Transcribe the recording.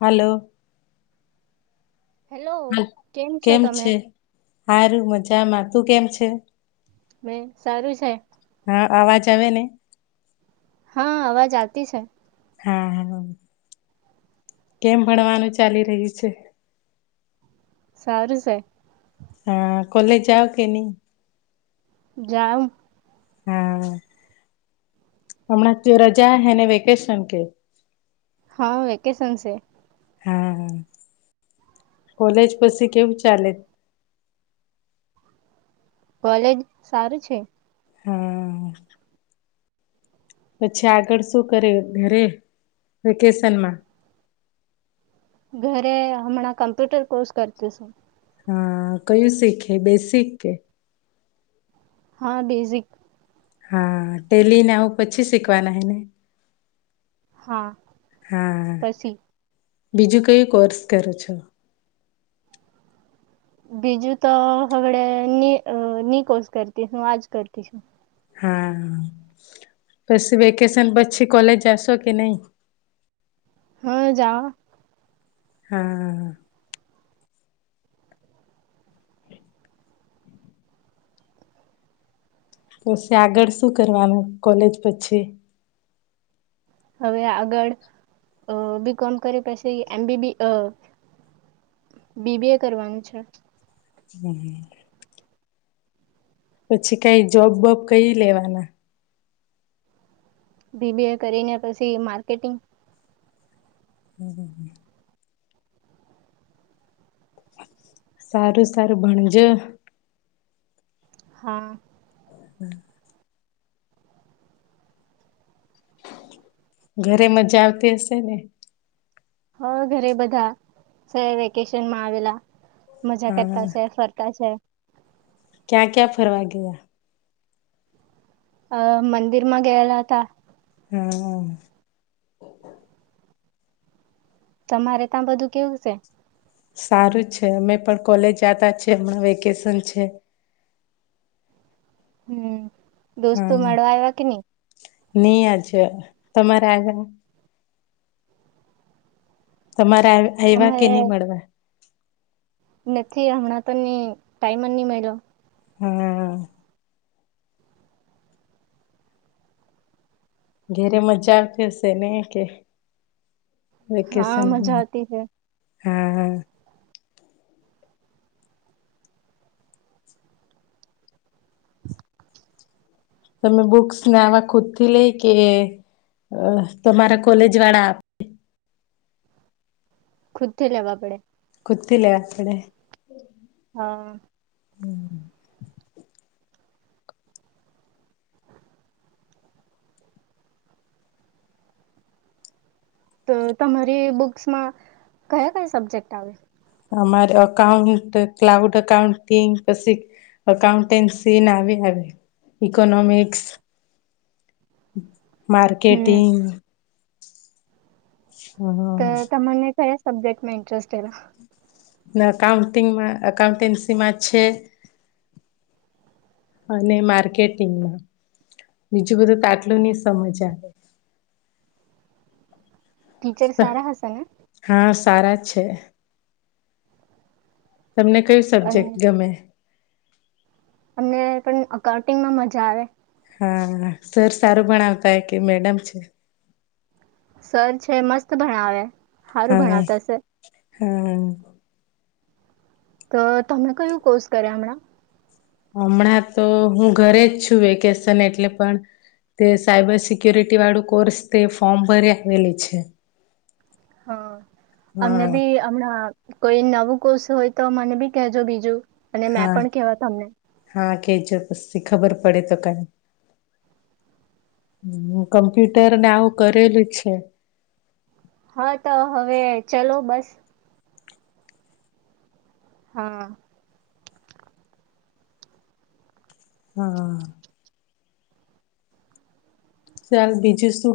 હાલો hello હ છો કેમ તમે છે સારું મજામાં તું કેમ છે મેં સારું છે હા અવાજ આવે ને હા અવાજ આતી છે હા હા કેમ ભણવાનું ચાલી રહ્યું છે સાર છેે હા કોલેજ જાઓ કે નહી જાઓ હા હમણાં તો રજા હૈ ને વેકેશન કે હા વેકેશન છે હા હ કોલેજ પછી કેવું ચાલે કોલેજ સારું છે હા પછી આગળ શું કરે ઘરે વેકેશનમાં ઘરે હમણાં કમ્પ્યુટર કોર્સ કરતી છેું હા કયું શીખે બેસિક કે હા બેઝિક હા ટેલી ને આવું પછી શીખવાના હ ને હા પછી બીજું કઈ કોર્સ કરો છો બીજું તો હવેડ નિકોષ કરતીું આજ કરતી છું હા પછી વેકેશન પછી કોલેજ જાશો કે નહી હા જાવા હા હ તોછી આગળ શું કરવાનું કોલેજ પછી હવે આગળ બી કોમ કર પછી એમ બીબી બીબી એ કરવાનું છે હમ પછી કઈ જોબબોબ કઈ લેવાના બીબી એ કરીને પછી માર્કેટિંગ હ સારું સારું બણજ હા હમ ઘરે મજા આવતી હશે ને હવે ઘરે બધા સ વેકેશનમાં આવેલા મજા કરતા છે ફરતા છે ક્યા ક્યા ફરવા ગયા અ મંદિર માં ગયેલા હતા હમ તમારે ત્યાં બધું કેવું છે સારું છે અમે પણ કોલેજ આવતા છે હમણાં વેકેશન છે હમ દોસ્તો મળવા આવ્યા કે નહી હી આજ તમારે આગા તમારે એવા કે અમારે નહી મળવા નથી હમણાં તો ન ટાઈમ જ નહી મળલો હમ ઘેરે મજા આવતી હશે ને કે વ હા મજા આવતી છે હા હ તમે બુક્સને આવા ખુદ થી લઈ કે તમારા કોલેજ વાળા આપ ખુદ થી લેવા પડે કતિ લ આ કડ હા તો તમારી બુક્સમાં કયા કયા સબ્જેક્ટ આવે અમારે અઉન્ટ ક્લાઉડ અઉન્ટિંગ પછી અકાઉન્ટન્સી ના આવે આવે ઈકોનોમિક્સ હમ માર્કેટિંગ તો હમ તમને કયા સબ્જેક્ટમાં ઇન્ટરેસ્ટ એ અઉન્ટિંગમાં અકાઉન્ટન્સીમાં છે અને માર્કેટિંગમાં બીજું બધું તો આટલું નહ સમજ આવે ટીચર સારા હશે હા સારા છે તમને કયું અને સબ્જેક્ટ ગમે અમને પણ અકાઉન્ટિંગમાં મજા આવે હા સર સારું ભણાવતા હ કે મેડમ છે સર છે મસ્ત ભણાવે સારું ભણાતા હશે હમ તો તમે કયું કોર્સ કર્યા હમણાં હમણાં તો હું ઘરે જ છું વેકેશન એટલે પણ તે સાયબર સિક્યોરિટી વાળું કોર્સ તે ફોર્મ ભરી આવેલી છે હા અમને હા. બી હમણાં કોઈ નવું કોશ હોય તો મને બી કેજો બીજું અને મેં હા પણ કેવા તમને. હા કેજો પ ખબર પડે તો કઈ કમ્પ્યુટર ને આવું કરેલું છે ચલોો બસ હા હા ચાલ બીજું શું